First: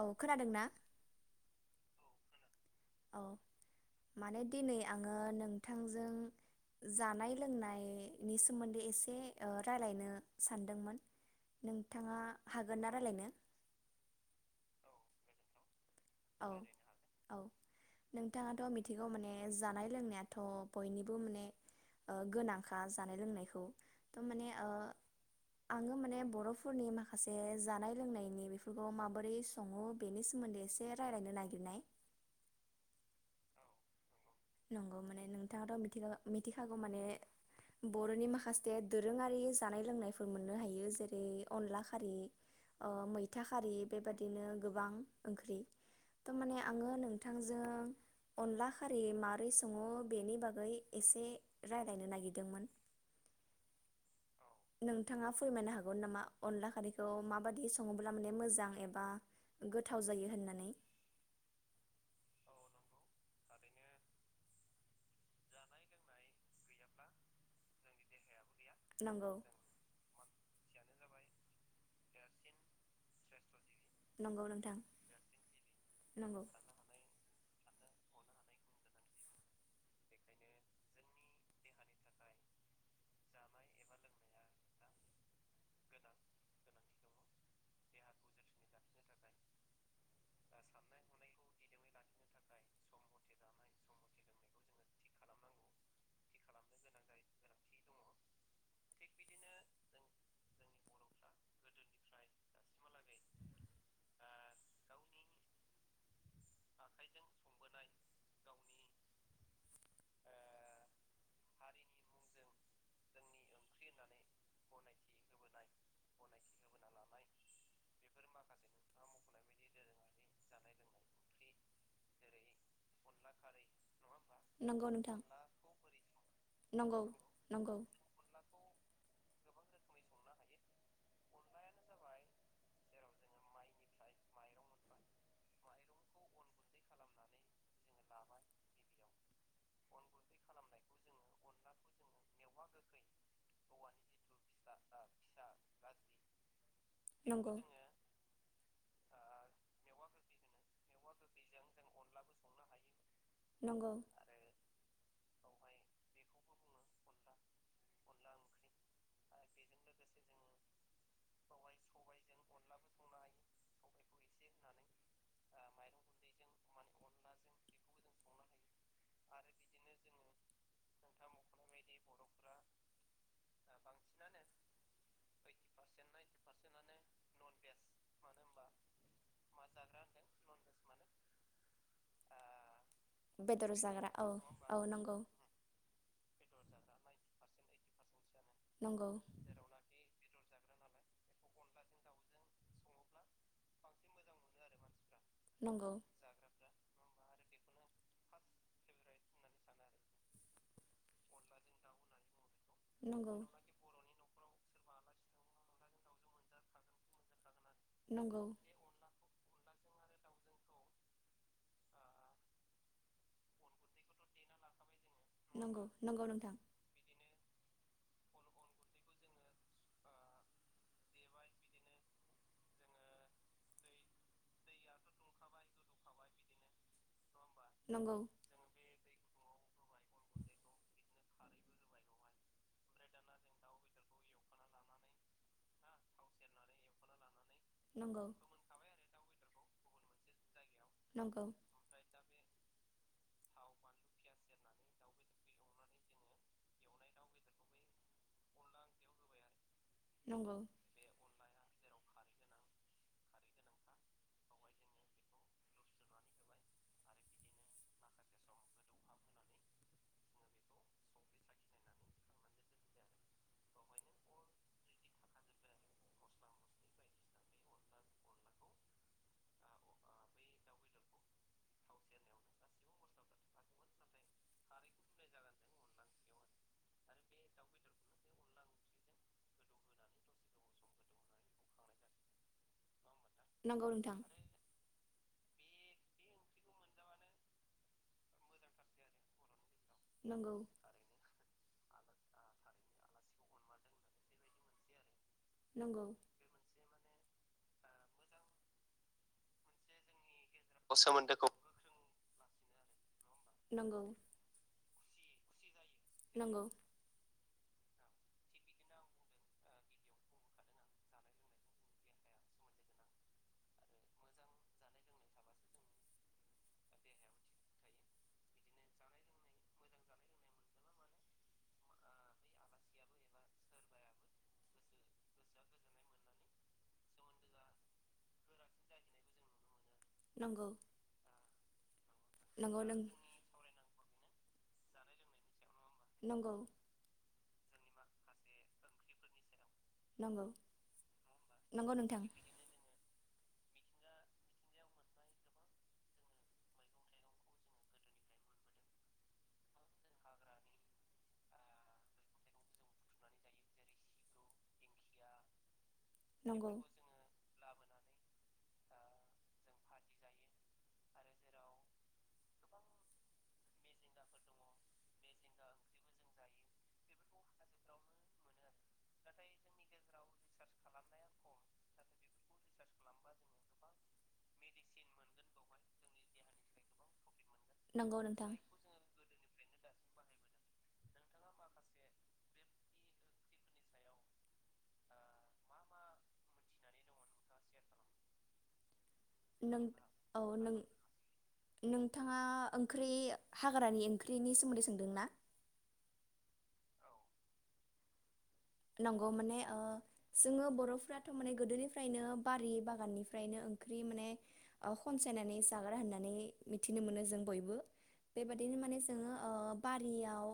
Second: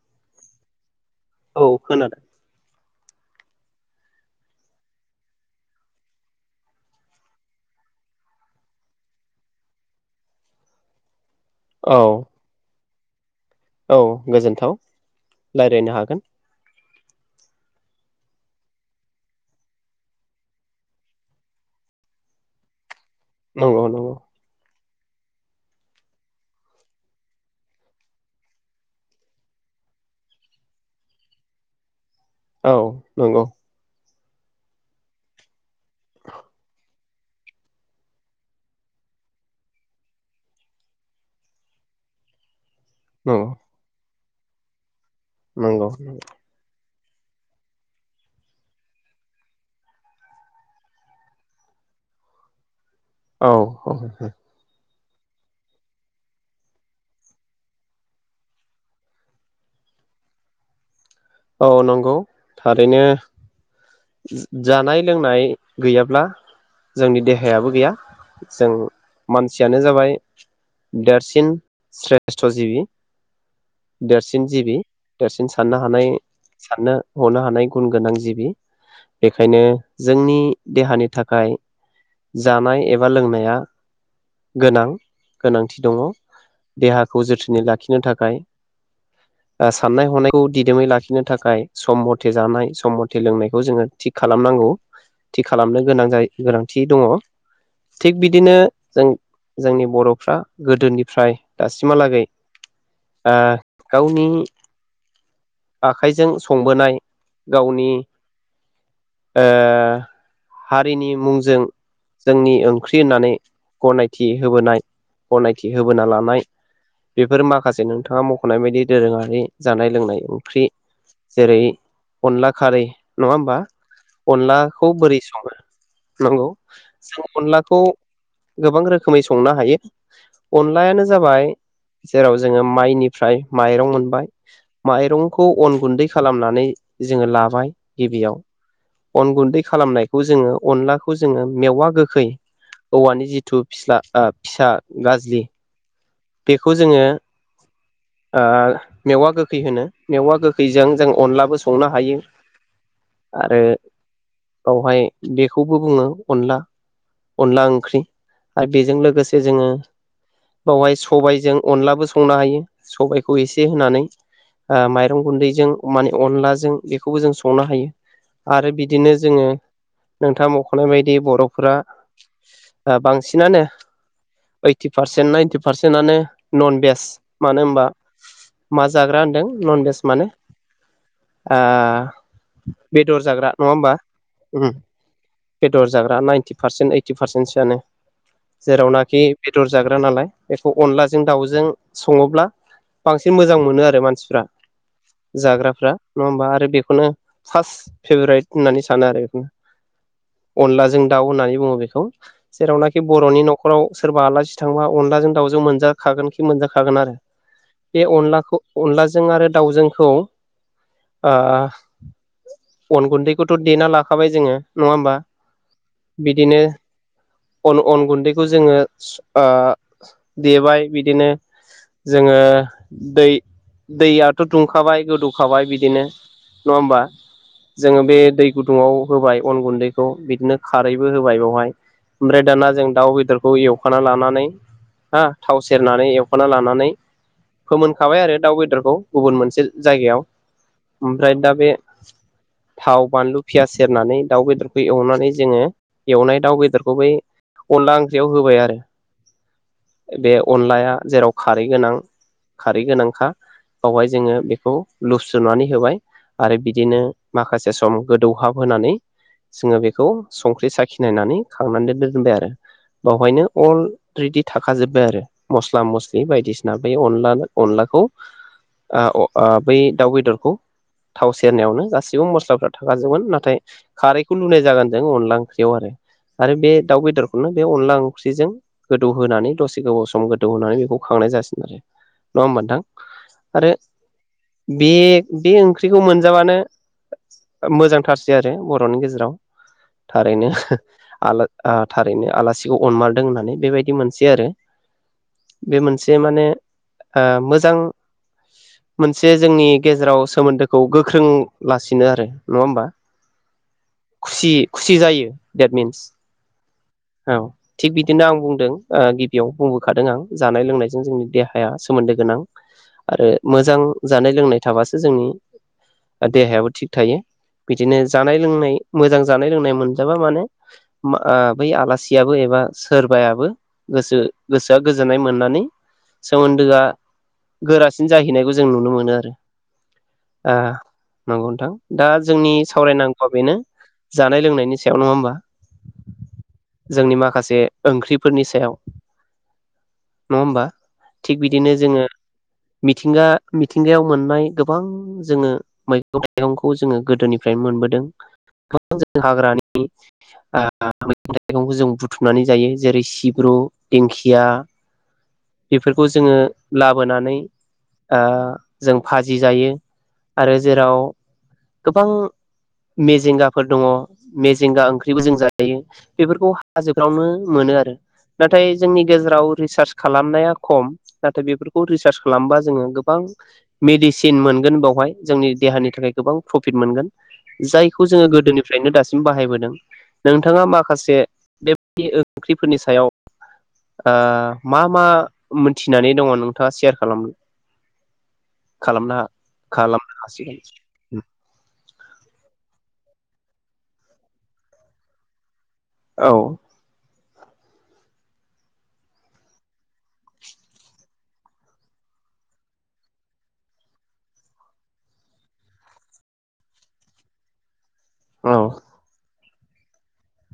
औ खोनादोंना? औ खोनादों। औ माने दिनै आंङो नोंथांजों जानाय लोंनायनि सोमोन्दै एसे ओ रायलायनो सानदोंमोन। औ नोंथांङा हागोनना रायलायनो औ गोजोनथाव रायलायनो हागो औ औ नोंथांङाथ' मिथिगौ माने जानाय लोंनायाथ' बयनिबो माने गोनांखा जानाय लोंनायखौ नंगौ नंगौ। थ' माने ओ आंङो माने बर'फोरनि माखासे जानाय लोंनायनि बेफोरखौ माबोरै सङो बेनि सोमोन्दै एसे एसे रायलायनो नागिरनाय औ नंगौ नंगौ माने नोंथाङाथ' मिथि मिथिखागौ माने बर'नि माखासे दोरोङारि जानाय लोंनायफोर मोननो हायो जेरै अनला खारि ओ मैथा नंगौ खारि बे बायदि दिनो गोबां ओंख्रि नंगौ तारमाने आङो बिथांजों अनला खारै म माबारै सङो बेनि बागै एसे रायज्लायनो नागिरदोंमोन। औ। [unintelligible] नोंथाङा फोरमायनो हागोन नामा अनला खारैखौ माबायदि सङोब्ला माने मोजां एबा गोथाव जायो होननानै? औ नंगौ थारैनो जानाय लोंनाय गैयाब्ला जोंनि देहायाबो गैया जों नंगौ मानसियानो जाबाय देरसिन स्रेष्ट' जिबि। नंगौ देरसिन नोंथां जिबि देरसिन साननो हानाय नंगौ साननो हनो हानाय गुन गोनां जिबि। बेखायनो जोंनि देहानि थाखाय जानाय एबा लोंनाया गोनां गोनांथि दङ देहाखौ जोथोनै लाखिनो थाखाय साननाय हनाय खौ दिदोमै लाखिनो थाखाय सम मथे जानाय सम मथे लोंनाय थि खालामनांगौ थि खालामनो गोनां गोनांथि दङ थिग बिदिनो जों जोंनि बर'फ्रा गोदोनिफ्राय दासिमहालागै ओ गावनि आखाइजों संबोनाय गावनि ओ हारिनि मुंजों जोंनि ओंख्रि होननानै गनायथि होबोनाय गनायथि होबोना लानाय बेफोर माखासे नोंथाङा मख'नाय बायदि दोरोङारि जानाय लोंनाय ख्रि जेरै अनला खारै नङा होनबा? अनलाखौ नंगौ नोंथां बोरै सङो नंगौ नंगौ जों नंगौ अनलाखौ गोबां रोखोमै संनो हायो अनलायानो जाबाय जेराव जोङो माइनिफ्राय माइरं मोनबाय माइरं खौ गुन्दै खालामनानै जोङो लाबाय गिबियाव अन गुन्दै खालामनायखौ जोङो अनलाखौ जोङो मेवा गोखै औवानि जिथु फिस्ला फिसा गाज्रि बेखौ जोङो नंगौ ओ मेवा गोखै होनो मेवा गोखैजों जों अनलाबो संनो हायो आरो नंगौ बावहाय बेखौबो बुङो अनला अनला ओंख्रि आरो बेजों लोगोसे जोङो सबायजों अनलाबो संनो हायो सबायाइखौ एसे होनानै माइरं गुन्दैजों माने अनलाजों बेखौबो जों संनो हायो आरो बिदिनो जोङो नोंथाङा मख'नाय बायदि बर'फोरा ओ बांसिनानो ओइति पारसेन नाइनथि बांसिनानो नन भेज मानो होनबा मा जाग्रा होनदों नन भेज माने आ बेदर जाग्रा नङा होमबा जाग्रा औ औ नंगौ बेदर जाग्रा नाइनटि पार्सेन्ट ओइटि पारसेन्टसोआनो। नंगौ जेरावनाखि बेदर जाग्रा नालाय बेखौ अनलाजों दाउजों सङोब्ला बांसिन मोजां मोनो आरो मानसिफ्रा नंगौ जाग्राफ्रा नङा होमबा आरो बेखौनो फास्त फेभरायट होननानै सानो आरो बेखौनो अनलाजों दाउ होननानै बुङो बेखौ जेरावनाखि नंगौ बर'नि न'खराव सोरबा आलासि सिथांबा अनलाजों दावजों मोनजाखागोनखि मोनजाखागोन आरो बे नंगौ अनलाखौ अनला जों आरो दाउजोंखौ अन गुन्दैखौथ देना लाखाबाय जोङो नङा होमबा नंगौ नंगौ नोंथां बिदिनो अन अन गुन्दैखौ जोङो स आ देबाय बिदिनो जोङो दै दैयाथ' दुंखाबाय गोदौखाबाय बिदिनो नङा होमबा जोङो नंगौ बे दै गुदुङाव होबाय अन गुन्दैखौ बिदिनो खारैबो होबाय बावहाय ओमफ्राय दाना जों दाउ बेदरखौ एवखाना लानानै हा थाव सेरनानै एवखाना लानानै फोमोनखाबाय नंगौ आरो दाउ बेदरखौ गुबुन मोनसे जायगायाव ओमफ्राय नंगौ दा बे थाव बानलु फियास सेरनानै दाउ बेदरखौ एवनानै जोङो एवनाय दाउ बेदरखौ बै अनला ओंख्रियाव होबाय आरो बे नंगौ अनलाया जेराव खारै गोनां खारै गोनांखा बावहाय जोङो बेखौ लुस्रोनानै होबाय आरो बिदिनो माखासे सम गोदौहाब होनानै जोङो बेखौ संख्रि साखिनायनानै खांनानै दोननो दोनबाय आरो बावहायनो अलरिडि थाखा जोबबाय आरो मसला मसलि बायदिसिना बे अनलानो अनलाखौ आ अ आ बै दाउ बेदरखौ थावस सेरनायावनो गासिबो मस्लाफ्रा थाखाजोबगोन नाथाय खारैखौ लुनाय जागोन जों अनला ओंख्रियाव आरो बे दाउ बेदरखौनो बे अनला ओंख्रिजों गोदौ नानै दसे गोबाव सम गोदौहोनानै बेखौ खांनाय जासिन आरो नंङाहोमबा नोंथां आरो नंगौ नोंथां बे बे बे ओंख्रिखौ मोनजाबानो मोजांथारसै आरो बर'नि गेजेराव थारैनो नंगौ आलोद आ थारैनो आलासिखौ अनमारदों होननानै बेबायदि मोन से आरो बे नंगौ मोनसे माने आ मोजां मोनसे जोंनि गेजेराव सोमोन्दोखौ गोख्रों लासिनो आरो नङा होमबा? नंगौ खुसि खुसि जायो देट मिन नंगौ औ थिग बिदिनो आं बुंदों ओ गिबियाव बुंबोखादों आं जानाय लोंनायजों जोंनि देहाया सोमोन्दो गोनां आरो मोजां जानाय लोंनाय थाबासो जोंनि देहायाबो थिग थायो बिदिनो जानाय लोंनाय मोजां जानाय लोंनाय मोनजाबा मानो आ बै आलासियाबो एबा सोरबायाबो गोसो गोसोआ गोजोननाय मोननानै सोमोन्दोआ गोरासिन जाहैनाय जों नुनोमोनो आरो आ नंगौ नंगौ नथां दा जोंनि नंगौ नों सावरायनांगौआ बेनो जानाय लोंनायनि सायाव नङा होमबा नंगौ जोंनि माखासे। ओंख्रिफोरनि सायाव। नङा नंगौ होमबा थिग बिदिनो नंगौ जोङो नोंथां मि- थिंगा-मिथिंगायाव मोननाय गोबां जोङो मैगं थाइगंखौ जोङो गोदोनिफ्रायनो मोनबोदों गोबां जों हाग्रानि आ मैगं थाइगंखौ जों बुथुमनानै जायो जेरै सिब्रु। दिंखिया बे- बेफोरखौ जोङो नंगौ लाबोनानै। अ जों फाजि जायो आरो जेराव गोबां मेजेंगाफोर दङ मेजेंगा ओंख्रिबो जों जायो बेफोरखौ हाजोफ्रावनो मोनो आरो। नाथाय जोंनि गेजेराव रिसार्च खालामनाया खम नाथाय बेफोरखौ रिसार्च खालामबा जोङो गोबां मेडिसिन मोनगोन बोवहाय जोंनि देहानि थाखाय गोबां प्रफिट मोनगोन जायखौ नंगौ जोङो नोंथां गोदोनिफ्रायनो दासिम बाहायबोदों। नोंथाङा माखासे बेबायदि ओंख्रिफोरनि सायाव। आ मा मा मोनथिनानै दङ नोंथाङा सेयार खालाम- खालामना। नों औ नों नोंथाङा ओं- ख्रि हाग्रानि ओंख्रिनि सोमोन्दै सोंदों ना? औ। नंगौ माने अ जोङो बर'फोराथ' माने गोदोनिफ्रायनो बारि बागाननिफ्रायनो ओंख्रि माने खनसायनानै जाग्रा होननानै मिथिनो मोनो जों बयबो। बे बायदिनो माने जोङो। अ बारियाव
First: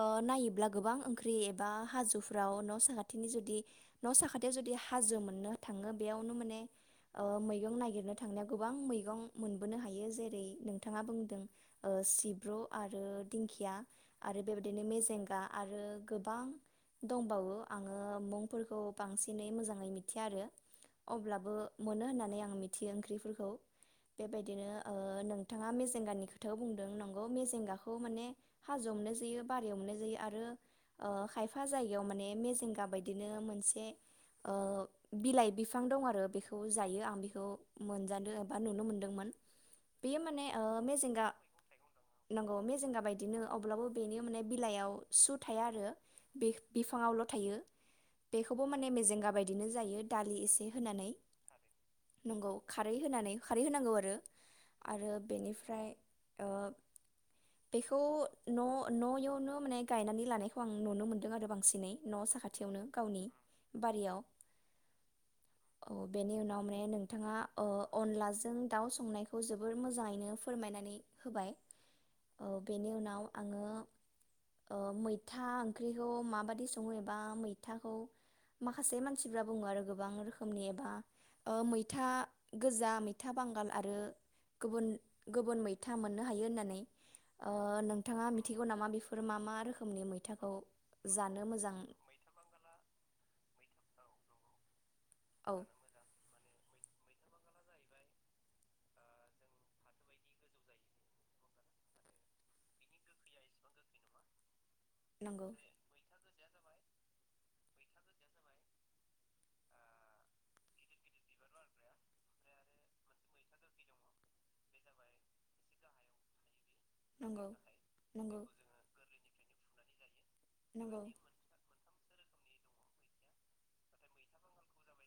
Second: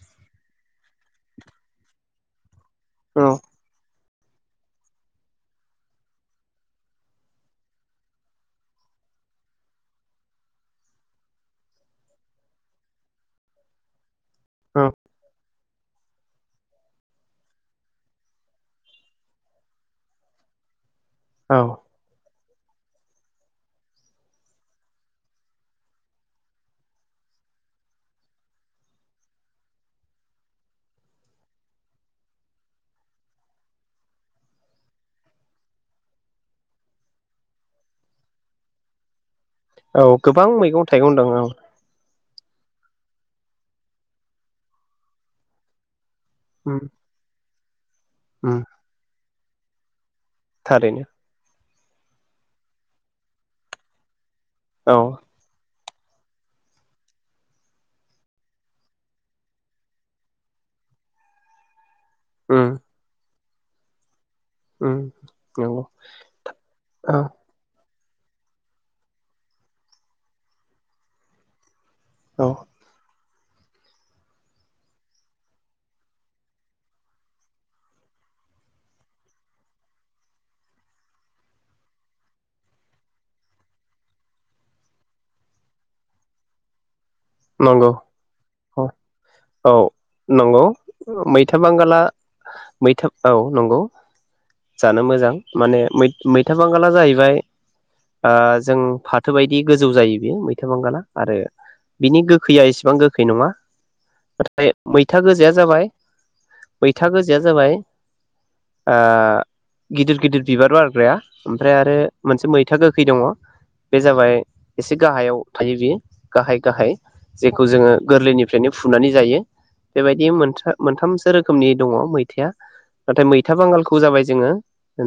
अ नायोब्ला गोबां ओंख्रि। बा हाजोफ्राव न'। साखाथिनि औ जुदि। न' साखाथियाव जुदि हाजो मोननो थाङो बेयावनो माने अ मैगं नागिरनो थांनायाव गोबां मैगं मोनबोनो हायो जेरै नोंथाङा बुंदों अ सिब्रु आरो दिंखिया। आरो बेबायदिनो औ मेजेंगा। आरो गो- बां दंबावो आङो मुंफोरखौ बांसिनै मोजाङै मिथिया आरो। औ अब्लाबो मोनो होननानै आं मि- थियो ओंख्रिफोरखौ बेबायदिनो अ नोंथाङा मेजेंगानि खोथायाव बुंदों नंगौ मेजेंगाखौ माने हाजोआव मोननाय जायो बारियाव मोननाय जायो आरो। अ खायफा जायगायाव माने मेजेंगा बायदिनो मोनसे अ बिलाइ बिफां दं आरो बेखौ जायो आं बेखौ मोनजादों एबा नुनो मोनदोंमोन। औ बेयो माने गोबां अ मैगं थाइगं मेजेंगा दं औ नांगौ मेजेंगा बाय- दिनो अब्लाबो बेनि माने बिलाइयाव सु थाया आरो। उम बि-बिफाङावल' थायो उम बेखौबो माने मेजेंगा बाय- दिनो जायो। दालि एसे थारैनो होनानै। नंगौ खारै होनानै खारै होनांगौ आरो। औ आरो बेनिफ्राय। अ बेखौ न'-न'यवनो माने गायनानै लानाय- खौ आं नुनो मोन्दों आरो बांसिनै न' उम साखाथियावनो गावनि बारियाव उम नंगौ औ बेनि उनाव मे औ नोंथाङा ओ अनलाजों दाउ संनायखौ जोबोर मोजाङैनो फोरमायनानै होबाय औ बेनि उनाव आङो ओ मै था ओंख्रिखौ माबायदि सङो एबा मैथाखौ माखासे मानसिफ्रा बुङो आरो गोबां रोखोमनि एबा मैथा गोजा मैथा बांगाल आरो गुबुन गुबुन मैथा मोननो हायो होननानै ओ नंगौ नोंथाङा मिथिगौ नामा औ बेफोर मा मा औ रोखोमनि मै नंगौ मैथा बांगाला मैथा औ नंगौ जानो मोजां औ माने मै मै मैथा बांगाला जाहैबाय ओ जों फाथो बायदि गोजौ जायो बेयो मैथा बांगाला आरो बिनि गोखैया एसेबां गोखै नङा बे मैथा नंगौ गोजाया जाबाय मैथा गोजाया जाबाय ओ गिदिर गिदिर बिबार बारग्राया ओमफ्राय आरो मोनसे मैथा गोखै दङ बे जाबाय एसे गाहायाव थायो बेयो गाहाय गाहाय नंगौ जेखौ जोङो नंगौ गोरलैनिफ्रायनो फुनानै जायो बेबायदि मोन नंगौ मोनथामसो रोखोमनि दङ मैथाया नाथाय मैथा बांगालखौ जाबाय जोङो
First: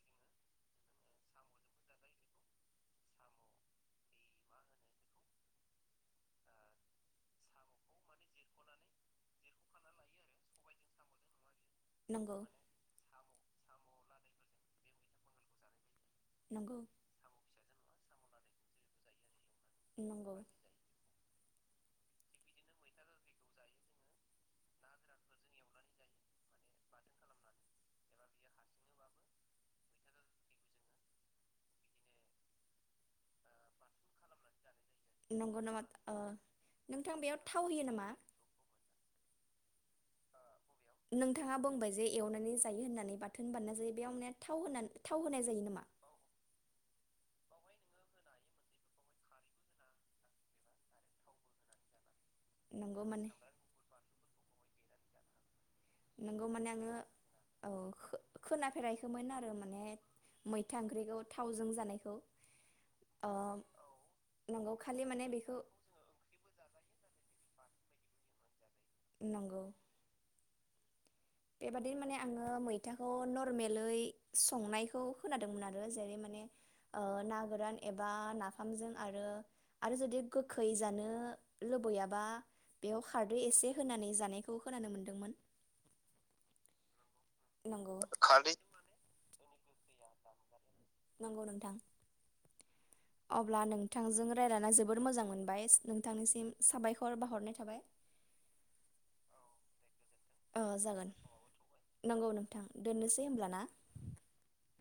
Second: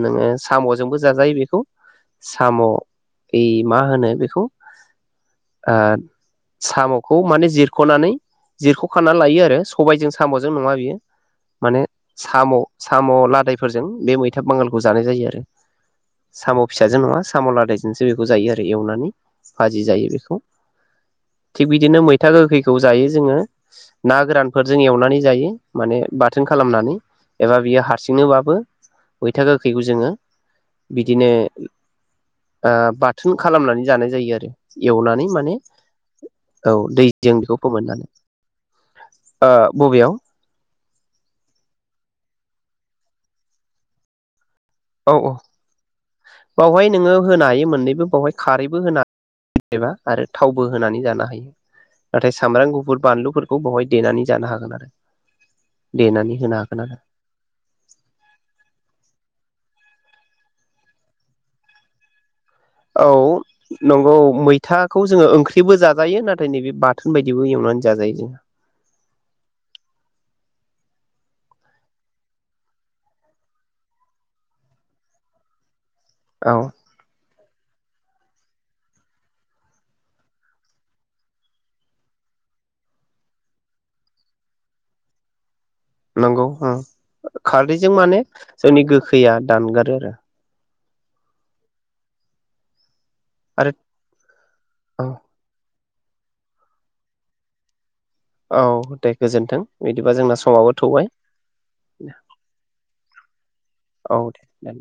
नोङो साम'जोंबो जाजायो बेखौ साम' बे मा होनो बेखौ ओ साम'खौ माने जिर ख'नानै जिरख' खानानै लायो आरो सबायजों साम'जों नङा बियो माने नंगौ साम' साम' लादायफोरजों बे मैथा बांगालखौ जानाय जायो आरो साम' नंगौ फिसाजों नङा साम' लादायजोंसो बे खौ जायो आरो एवनानै भाजि जायो बेखौ नंगौ थिग बिदिनो मैथा गोखैखौ जायो जोङो ना गोरानफोरजों एवनानै जायो माने बा थोन खालामनानै एबा बियो हारसिंनोबाबो मैथा गोखैखौ जोङो बिदिनो ओ बाद थुन खालामनानै जानाय जायो आरो एवनानै माने नंगौ नामा ओ औ नोंथां दैजों बेयाव बेखौ थाव होयो फोमोननानै नामा ओ ओ बबेयाव नोंथाङा बुंबाय जे एवनानै जायो होननानै बाथोन बानना जायो बेयाव मेथ थाव होनानै औ थाव औ होनाय जायो नामा? बावहाय नोङो होनो हायो मोननैबो बावहाय खारैबो होनो हायो एबा आरो थावबो होनानै जानो हायो नाथाय सामब्राम गुफुर नंगौ माने बानलुफोरखौ बावहाय देनानै जानो हागोन आरो। देनानै नोंगौ होनो माने हागोन आरो आङो औ खोनाफेराखैमोन आरो माने मैथा ओंख्रिखौ थावजों जानायखौ। औ ओ नंगौ नंगौ मैथाखौ खालि माने जोङो बेखौ ओंख्रिबो जाजायो नाथाय नैबे बाथोन बायदि यैबो एवनानै जाजायो जोङा। नंगौ। बेबादिनो माने आङो मैथाखौ नरमेलै संनायखौ खादोंमोन आरो। जेरै माने औ ओ ना गोरान एबा नाफामजों आरो आरो जुदि गोखै जानो लुबैयाबा बेयाव खारदै एसे होनानै जानायखौ खोनानो मोनदोंमोन। नंगौ हा। खारदैजों माने जोंनि गोखैया दानगारो आरो। नंगौ नोंथां। अब्ला आरो नोंथांजों रायज्लायना जोबोर आरो औ मोजां मोनबाय। बिथांनिसिम साबायखर बाहरनाय थाबाय। औ दे गोजोनथों बिदिबा जोंना ओ समावबो थौबाय जागोन दे नंगौ नोंथां दोननोसै होमब्ला ना औ दे।